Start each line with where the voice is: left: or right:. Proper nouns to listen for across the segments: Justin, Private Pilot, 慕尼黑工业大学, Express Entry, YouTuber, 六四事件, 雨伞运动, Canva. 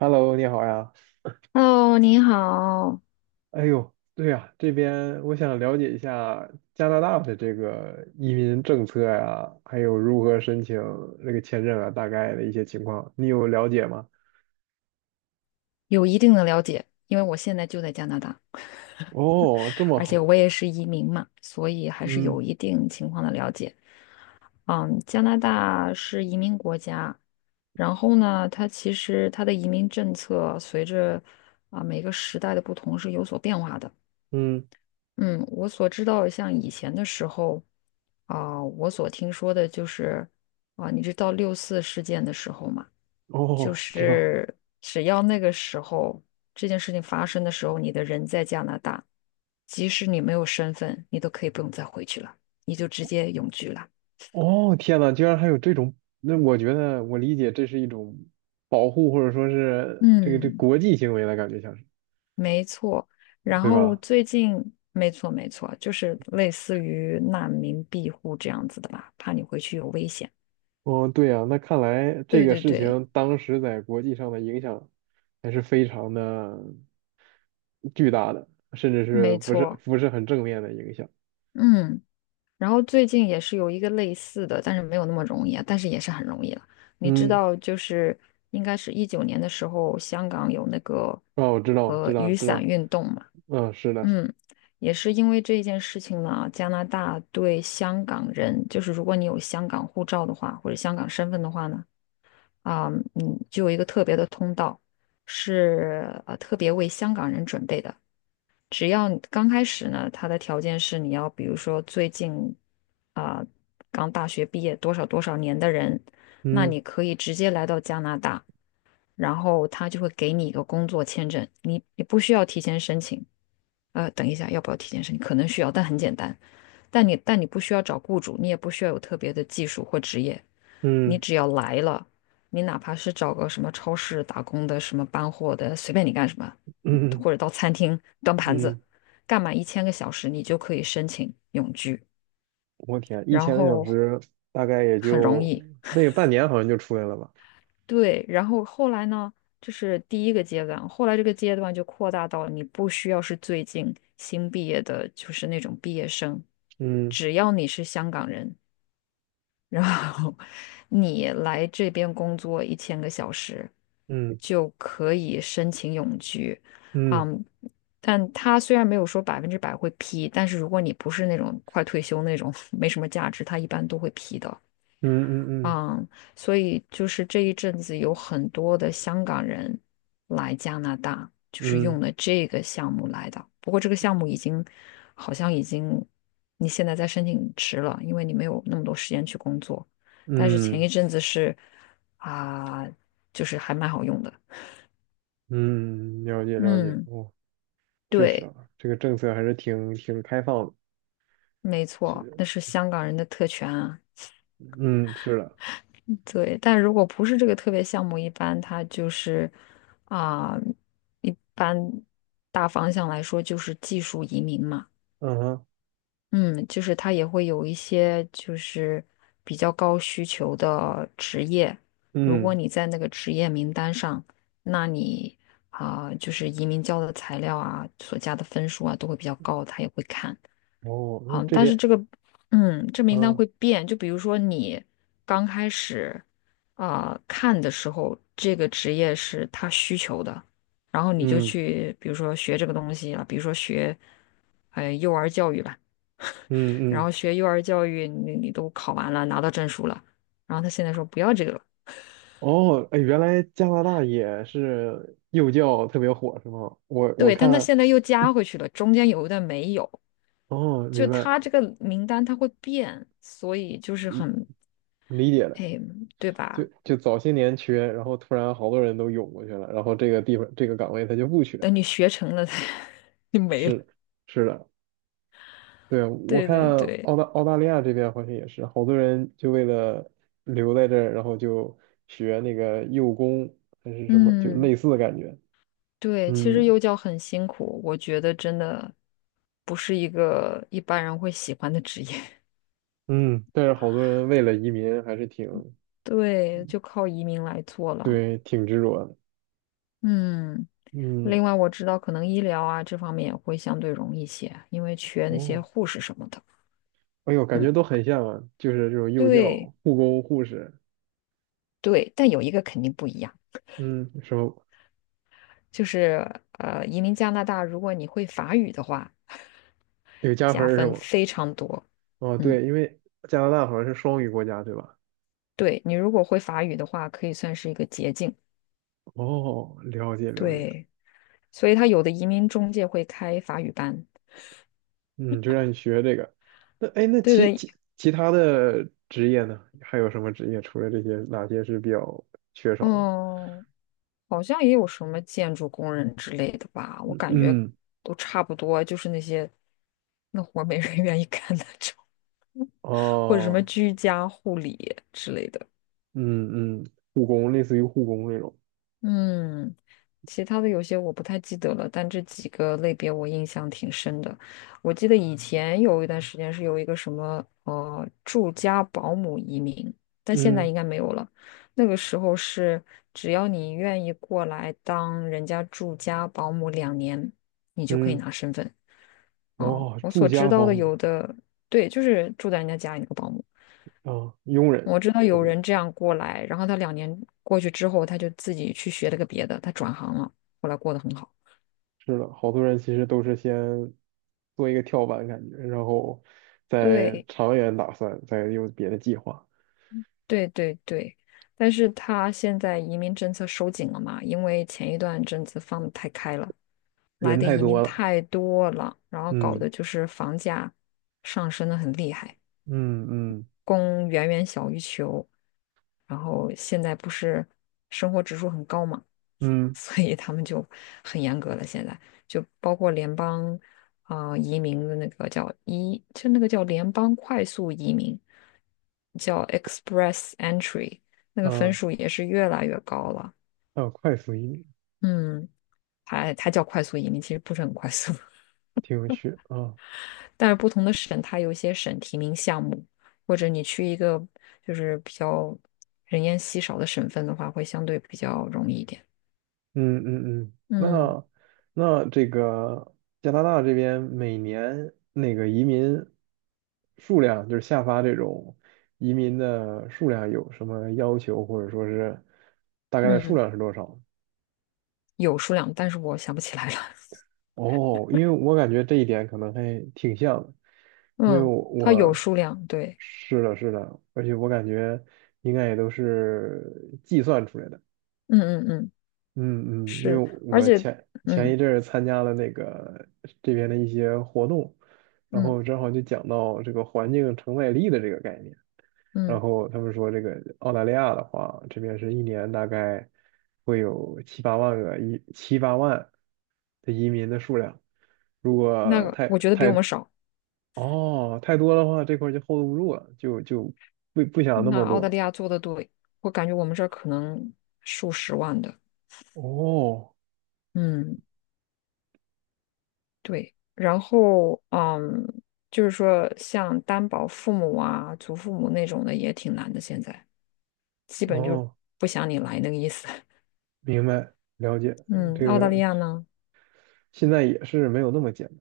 right: Hello，你好呀。
left: Hello，你好，
right: 哎呦，对呀，这边我想了解一下加拿大的这个移民政策呀，还有如何申请这个签证啊，大概的一些情况，你有了解吗？
left: 有一定的了解，因为我现在就在加拿大，
right: 哦，这么
left: 而且
right: 好。
left: 我也是移民嘛，所以还是
right: 嗯
left: 有一定情况的了解。嗯，加拿大是移民国家，然后呢，它其实它的移民政策随着每个时代的不同是有所变化的。
right: 嗯。
left: 嗯，我所知道的，像以前的时候，我所听说的就是，你知道六四事件的时候嘛，就
right: 哦，知道。
left: 是只要那个时候这件事情发生的时候，你的人在加拿大，即使你没有身份，你都可以不用再回去了，你就直接永居了。
right: 哦，天呐，居然还有这种，那我觉得我理解这是一种保护，或者说是这
left: 嗯，
right: 国际行为的感觉，像是，
left: 没错。然
right: 对
left: 后
right: 吧？
left: 最近，没错没错，就是类似于难民庇护这样子的吧，怕你回去有危险。
right: 哦，对呀，那看来这
left: 对
right: 个
left: 对
right: 事
left: 对，
right: 情当时在国际上的影响还是非常的巨大的，甚至是
left: 没
right: 不是
left: 错。
right: 不是很正面的影响。
left: 嗯，然后最近也是有一个类似的，但是没有那么容易啊，但是也是很容易了。你知
right: 嗯，
left: 道，就是应该是19年的时候，香港有那个
right: 哦，我知道，知道，
left: 雨
right: 知
left: 伞
right: 道。
left: 运动嘛，
right: 嗯，是的，
left: 嗯，也是因为这一件事情呢，加拿大对香港人，就是如果你有香港护照的话，或者香港身份的话呢，啊、就有一个特别的通道，是特别为香港人准备的。只要你刚开始呢，他的条件是你要，比如说最近啊、刚大学毕业多少多少年的人，那
right: 嗯
left: 你可以直接来到加拿大，然后他就会给你一个工作签证，你不需要提前申请。等一下，要不要提前申请？可能需要，但很简单。但你不需要找雇主，你也不需要有特别的技术或职业，你
right: 嗯
left: 只要来了，你哪怕是找个什么超市打工的，什么搬货的，随便你干什么，
right: 嗯
left: 或者到餐厅端盘子，
right: 嗯。
left: 干满一千个小时，你就可以申请永居，
right: 我天，一
left: 然
right: 千个小
left: 后
right: 时大概也
left: 很容
right: 就
left: 易。
right: 那个半年，好像就出来了吧？
left: 对，然后后来呢，这是第一个阶段，后来这个阶段就扩大到你不需要是最近新毕业的，就是那种毕业生，
right: 嗯
left: 只要你是香港人，然后你来这边工作一千个小时，
right: 嗯
left: 就可以申请永居。
right: 嗯
left: 嗯，但他虽然没有说百分之百会批，但是如果你不是那种快退休那种 没什么价值，他一般都会批的。
right: 嗯嗯嗯
left: 嗯，所以就是这一阵子有很多的香港人来加拿大，就是
right: 嗯
left: 用了这个项目来的。不过这个项目已经好像已经你现在在申请迟了，因为你没有那么多时间去工作。但是前
right: 嗯
left: 一阵子是啊，就是还蛮好用的。
right: 嗯，了解了解，
left: 嗯，
right: 哦。确实
left: 对，
right: 啊，这个政策还是挺开放的。
left: 没
right: 是。
left: 错，那是香港人的特权啊。
right: 嗯，是的，
left: 对，但如果不是这个特别项目，一般它就是啊、一般大方向来说就是技术移民嘛，
right: 嗯哼，
left: 嗯，就是它也会有一些就是比较高需求的职业，如果
right: 嗯，
left: 你在那个职业名单上，那你就是移民交的材料啊，所加的分数啊都会比较高，他也会看。
right: 哦，那
left: 好，
right: 这
left: 但是
right: 边，
left: 这个，嗯，这名单
right: 嗯
left: 会变。就比如说你刚开始看的时候，这个职业是他需求的，然后你就
right: 嗯
left: 去，比如说学这个东西了，比如说学幼儿教育吧，
right: 嗯
left: 然
right: 嗯。
left: 后学幼儿教育你都考完了，拿到证书了，然后他现在说不要这个了，
right: 哦，哎，原来加拿大也是幼教特别火，是吗？我
left: 对，但他
right: 看，
left: 现在又加回去了，中间有一段没有，
right: 哦，
left: 就
right: 明白，
left: 他这个名单他会变，所以就是
right: 嗯，
left: 很，
right: 理解了。
left: 哎，对
right: 就
left: 吧？
right: 就早些年缺，然后突然好多人都涌过去了，然后这个地方这个岗位他就不缺了，
left: 等你学成了，就没了。
right: 是是的，对，我
left: 对对
right: 看
left: 对，
right: 澳大利亚这边好像也是，好多人就为了留在这儿，然后就学那个幼工还是什么，就
left: 嗯，
right: 类似的感觉。
left: 对，其实
right: 嗯
left: 幼教很辛苦，我觉得真的不是一个一般人会喜欢的职业。
right: 嗯，但是好多人为了移民还是挺，
left: 对，就靠移民来做了。
right: 对，挺执着的。
left: 嗯，
right: 嗯，
left: 另外我知道可能医疗啊这方面也会相对容易些，因为缺那些
right: 哦，
left: 护士什么的。
right: 哎呦，感
left: 嗯，
right: 觉都很像啊，就是这种幼教、
left: 对
right: 护工、护士。
left: 对，但有一个肯定不一样，
right: 嗯，什么
left: 就是移民加拿大，如果你会法语的话，
right: 有加分
left: 加
right: 儿是
left: 分
right: 吗？
left: 非常多。
right: 哦，
left: 嗯，
right: 对，因为加拿大好像是双语国家，对吧？
left: 对，你如果会法语的话，可以算是一个捷径。
right: 哦，了解了解。
left: 对，所以他有的移民中介会开法语班，
right: 嗯，就让你学这个。那哎，那
left: 对
right: 其
left: 对，
right: 其其他的职业呢？还有什么职业？除了这些，哪些是比较缺少的？
left: 嗯，好像也有什么建筑工人之类的吧，我
right: 嗯
left: 感觉
right: 嗯，
left: 都差不多，就是那些那活儿没人 愿意干的，或者什么
right: 哦，
left: 居家护理之类的。
right: 嗯嗯，护工，类似于护工那种。
left: 嗯，其他的有些我不太记得了，但这几个类别我印象挺深的。我记得以前有一段时间是有一个什么住家保姆移民，但现在
right: 嗯
left: 应该没有了。那个时候是只要你愿意过来当人家住家保姆两年，你就可以
right: 嗯，
left: 拿身份。哦，
right: 哇，
left: 我
right: 住
left: 所知
right: 家
left: 道
right: 保
left: 的
right: 姆
left: 有的，对，就是住在人家家里那个保姆。
right: 啊，佣
left: 我
right: 人。
left: 知道有
right: 嗯，
left: 人这样过来，然后他两年过去之后，他就自己去学了个别的，他转行了，后来过得很好。
right: 是的，好多人其实都是先做一个跳板感觉，然后再
left: 对
right: 长远打算，再有别的计划。
left: 对对对，但是他现在移民政策收紧了嘛，因为前一段政策放得太开了，来
right: 人
left: 的
right: 太
left: 移
right: 多
left: 民
right: 了。
left: 太多了，然后搞
right: 嗯
left: 得就是房价上升的很厉害。
right: 嗯嗯
left: 供远远小于求，然后现在不是生活指数很高嘛，
right: 嗯
left: 所以他们就很严格了。现在就包括联邦移民的那个叫移，就那个叫联邦快速移民，叫 Express Entry,那个分
right: 啊。
left: 数也是越来越高了。
right: 啊，快速移民，
left: 嗯，还它叫快速移民，其实不是很快速。
right: 挺有趣啊。
left: 但是不同的省它有一些省提名项目，或者你去一个就是比较人烟稀少的省份的话，会相对比较容易一点。
right: 嗯嗯嗯，
left: 嗯
right: 那这个加拿大这边每年那个移民数量，就是下发这种移民的数量有什么要求，或者说是大概的数
left: 嗯，
right: 量是多少？
left: 有数量，但是我想不起来了。
right: 哦，因为我感觉这一点可能还挺像的，因为
left: 嗯，
right: 我
left: 它有
right: 我
left: 数量，对，
right: 是的，是的。而且我感觉应该也都是计算出来的。
left: 嗯嗯嗯，
right: 嗯嗯，因为
left: 是，而
right: 我
left: 且，
right: 前
left: 嗯
right: 一阵儿参加了那个这边的一些活动，然
left: 嗯
right: 后正好就讲到这个环境承载力的这个概念，然
left: 嗯，
right: 后他们说这个澳大利亚的话，这边是一年大概会有七八万的移民的数量，如
left: 那
right: 果
left: 个我觉得比我们少。
right: 太多的话，这块儿就 hold 不住了，就不想那
left: 那
right: 么
left: 澳大
right: 多。
left: 利亚做的多，我感觉我们这儿可能数十万的，
right: 哦
left: 嗯。对，然后就是说像担保父母啊、祖父母那种的也挺难的，现在基本就
right: 哦，
left: 不想你来那个意思。
right: 明白，了解
left: 嗯，
right: 这
left: 澳大利
right: 个。
left: 亚呢？
right: 现在也是没有那么简单，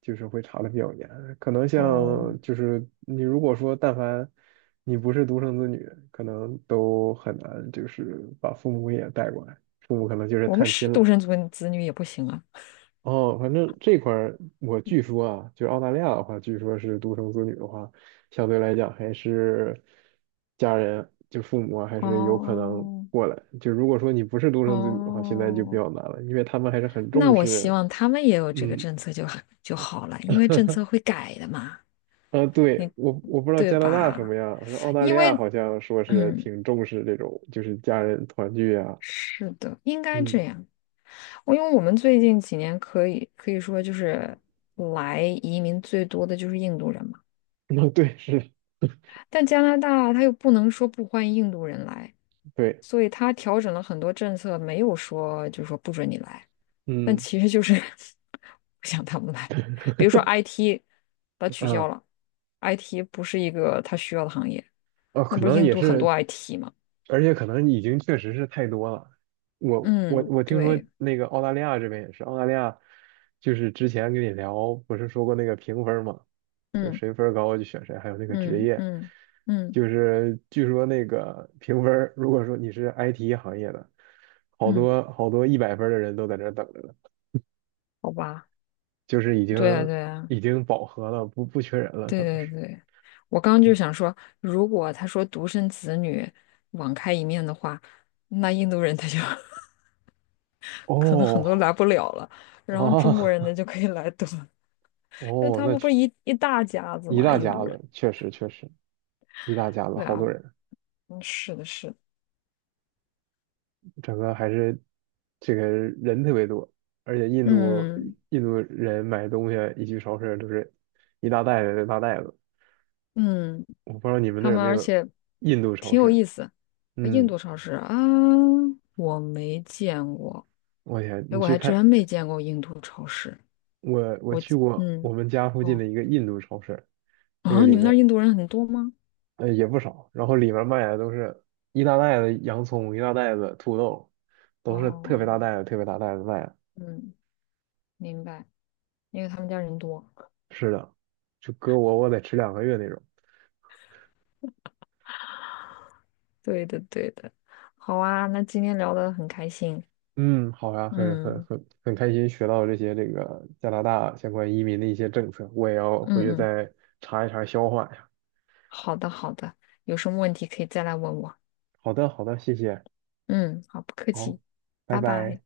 right: 就是会查的比较严。可能
left: 哦，
right: 像就是你如果说但凡你不是独生子女，可能都很难就是把父母也带过来，父母可能就是
left: 我们
right: 探
left: 是
right: 亲了。
left: 独生子女也不行啊。
right: 哦，反正这块儿我据说啊，就是澳大利亚的话，据说是独生子女的话，相对来讲还是家人就父母啊还是有可能
left: 哦
right: 过来。就如果说你不是独生子女的话，现在就比
left: 哦，
right: 较难了，因为他们还是很
left: 那
right: 重
left: 我希
right: 视，
left: 望他们也有这个
right: 嗯。
left: 政策就好就好了，因为政 策会改的嘛，
right: 啊，
left: 你
right: 对，我不知道
left: 对
right: 加拿大什
left: 吧？
right: 么样，反正澳大
left: 因
right: 利
left: 为
right: 亚好像说是
left: 嗯，
right: 挺重视这种，就是家人团聚啊。
left: 是的，应该
right: 嗯，
left: 这样。因为我们最近几年可以说就是来移民最多的就是印度人嘛，
right: 啊，对，是，
left: 但加拿大他又不能说不欢迎印度人来，
right: 对，
left: 所以他调整了很多政策，没有说就是说不准你来，但
right: 嗯，
left: 其实就是 不想他们来。比如说 IT,把它取
right: 啊，
left: 消了，IT 不是一个他需要的行业，
right: 哦，
left: 那
right: 可
left: 不是
right: 能
left: 印
right: 也
left: 度很
right: 是，
left: 多 IT 吗？
right: 而且可能已经确实是太多了。我我
left: 嗯，
right: 我听说
left: 对，
right: 那个澳大利亚这边也是，澳大利亚就是之前跟你聊，不是说过那个评分嘛，就
left: 嗯
right: 谁分儿高就选谁，还有那个职
left: 嗯
right: 业，
left: 嗯嗯
right: 就是据说那个评分儿如果说你是 IT 行业的，好
left: 嗯，
right: 多好多100分儿的人都在这儿等着呢，
left: 好吧，
right: 就是已
left: 对啊
right: 经
left: 对啊。
right: 已经饱和了，不缺人了，可能
left: 对对
right: 是。
left: 对，我刚刚就
right: 嗯，
left: 想说，如果他说独生子女网开一面的话，那印度人他就 可能很多
right: 哦
left: 来不了了，然后
right: 哦
left: 中国人 呢就可以来多，那
right: 哦，
left: 他
right: 那
left: 们不
right: 确。
left: 是一大家子
right: 一
left: 嘛，
right: 大
left: 印
right: 家
left: 度
right: 子，
left: 人。
right: 确实确实一大家子，
left: 对
right: 好
left: 啊，
right: 多人，
left: 嗯，是的，是的，
right: 整个还是这个人特别多，而且印度
left: 嗯
right: 印度人买东西一去超市就是一大袋子一大袋子。
left: 嗯，
right: 我不知道你们那
left: 他
right: 儿有
left: 们
right: 没
left: 而
right: 有
left: 且
right: 印度超
left: 挺有
right: 市？
left: 意思，印
right: 嗯，
left: 度超市啊，我没见过，
right: 我天，
left: 哎，
right: 你
left: 我
right: 去
left: 还
right: 看
left: 真没见过印度超市。
right: 我去过我
left: 嗯，
right: 们家附近的
left: 哦，
right: 一个印度超市，那个
left: 啊，你
right: 里
left: 们那
right: 面
left: 儿印度人很多吗？
right: 也不少，然后里面卖的都是一大袋子洋葱，一大袋子土豆，都是特别大
left: 哦，
right: 袋子特别大袋子卖，
left: 嗯，明白，因为他们家人多。
right: 是的。就搁我得吃2个月那种。
left: 对的，对的。好啊，那今天聊得很开心。
right: 嗯，好呀，很很
left: 嗯
right: 很很开心学到这些这个加拿大相关移民的一些政策，我也要回
left: 嗯
right: 去
left: 嗯，
right: 再查一查消化呀。
left: 好的好的，有什么问题可以再来问我。
right: 好的，好的，谢谢，
left: 嗯，好，不客
right: 好，
left: 气，
right: 拜
left: 拜拜。
right: 拜。